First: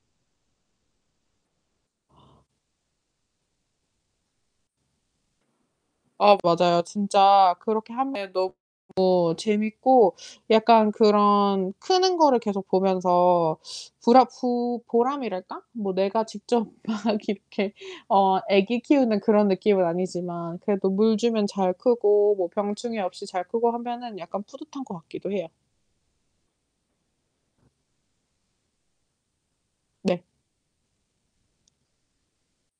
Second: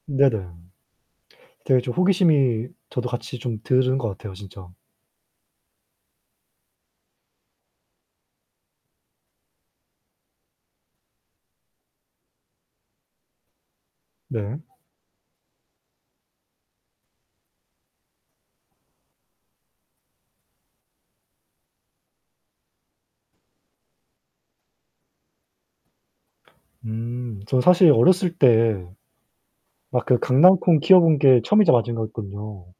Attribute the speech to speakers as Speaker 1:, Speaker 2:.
Speaker 1: 네네. 되게 좀 호기심이 저도 같이 좀 드는 것 같아요, 진짜.
Speaker 2: 아 맞아요. 진짜 그렇게 하면 너 무 재밌고 약간 그런 크는 거를 계속 보면서 부라
Speaker 1: 네.
Speaker 2: 푸 보람이랄까? 뭐 내가 직접 막 이렇게 어, 애기 키우는 그런 느낌은 아니지만 그래도 물 주면 잘 크고 뭐 병충해 없이 잘 크고 하면은 약간 뿌듯한 거 같기도 해요.
Speaker 1: 음, 저 사실 어렸을 때에 막 그
Speaker 2: 네.
Speaker 1: 강낭콩 키워본 게 처음이자 마지막이었거든요.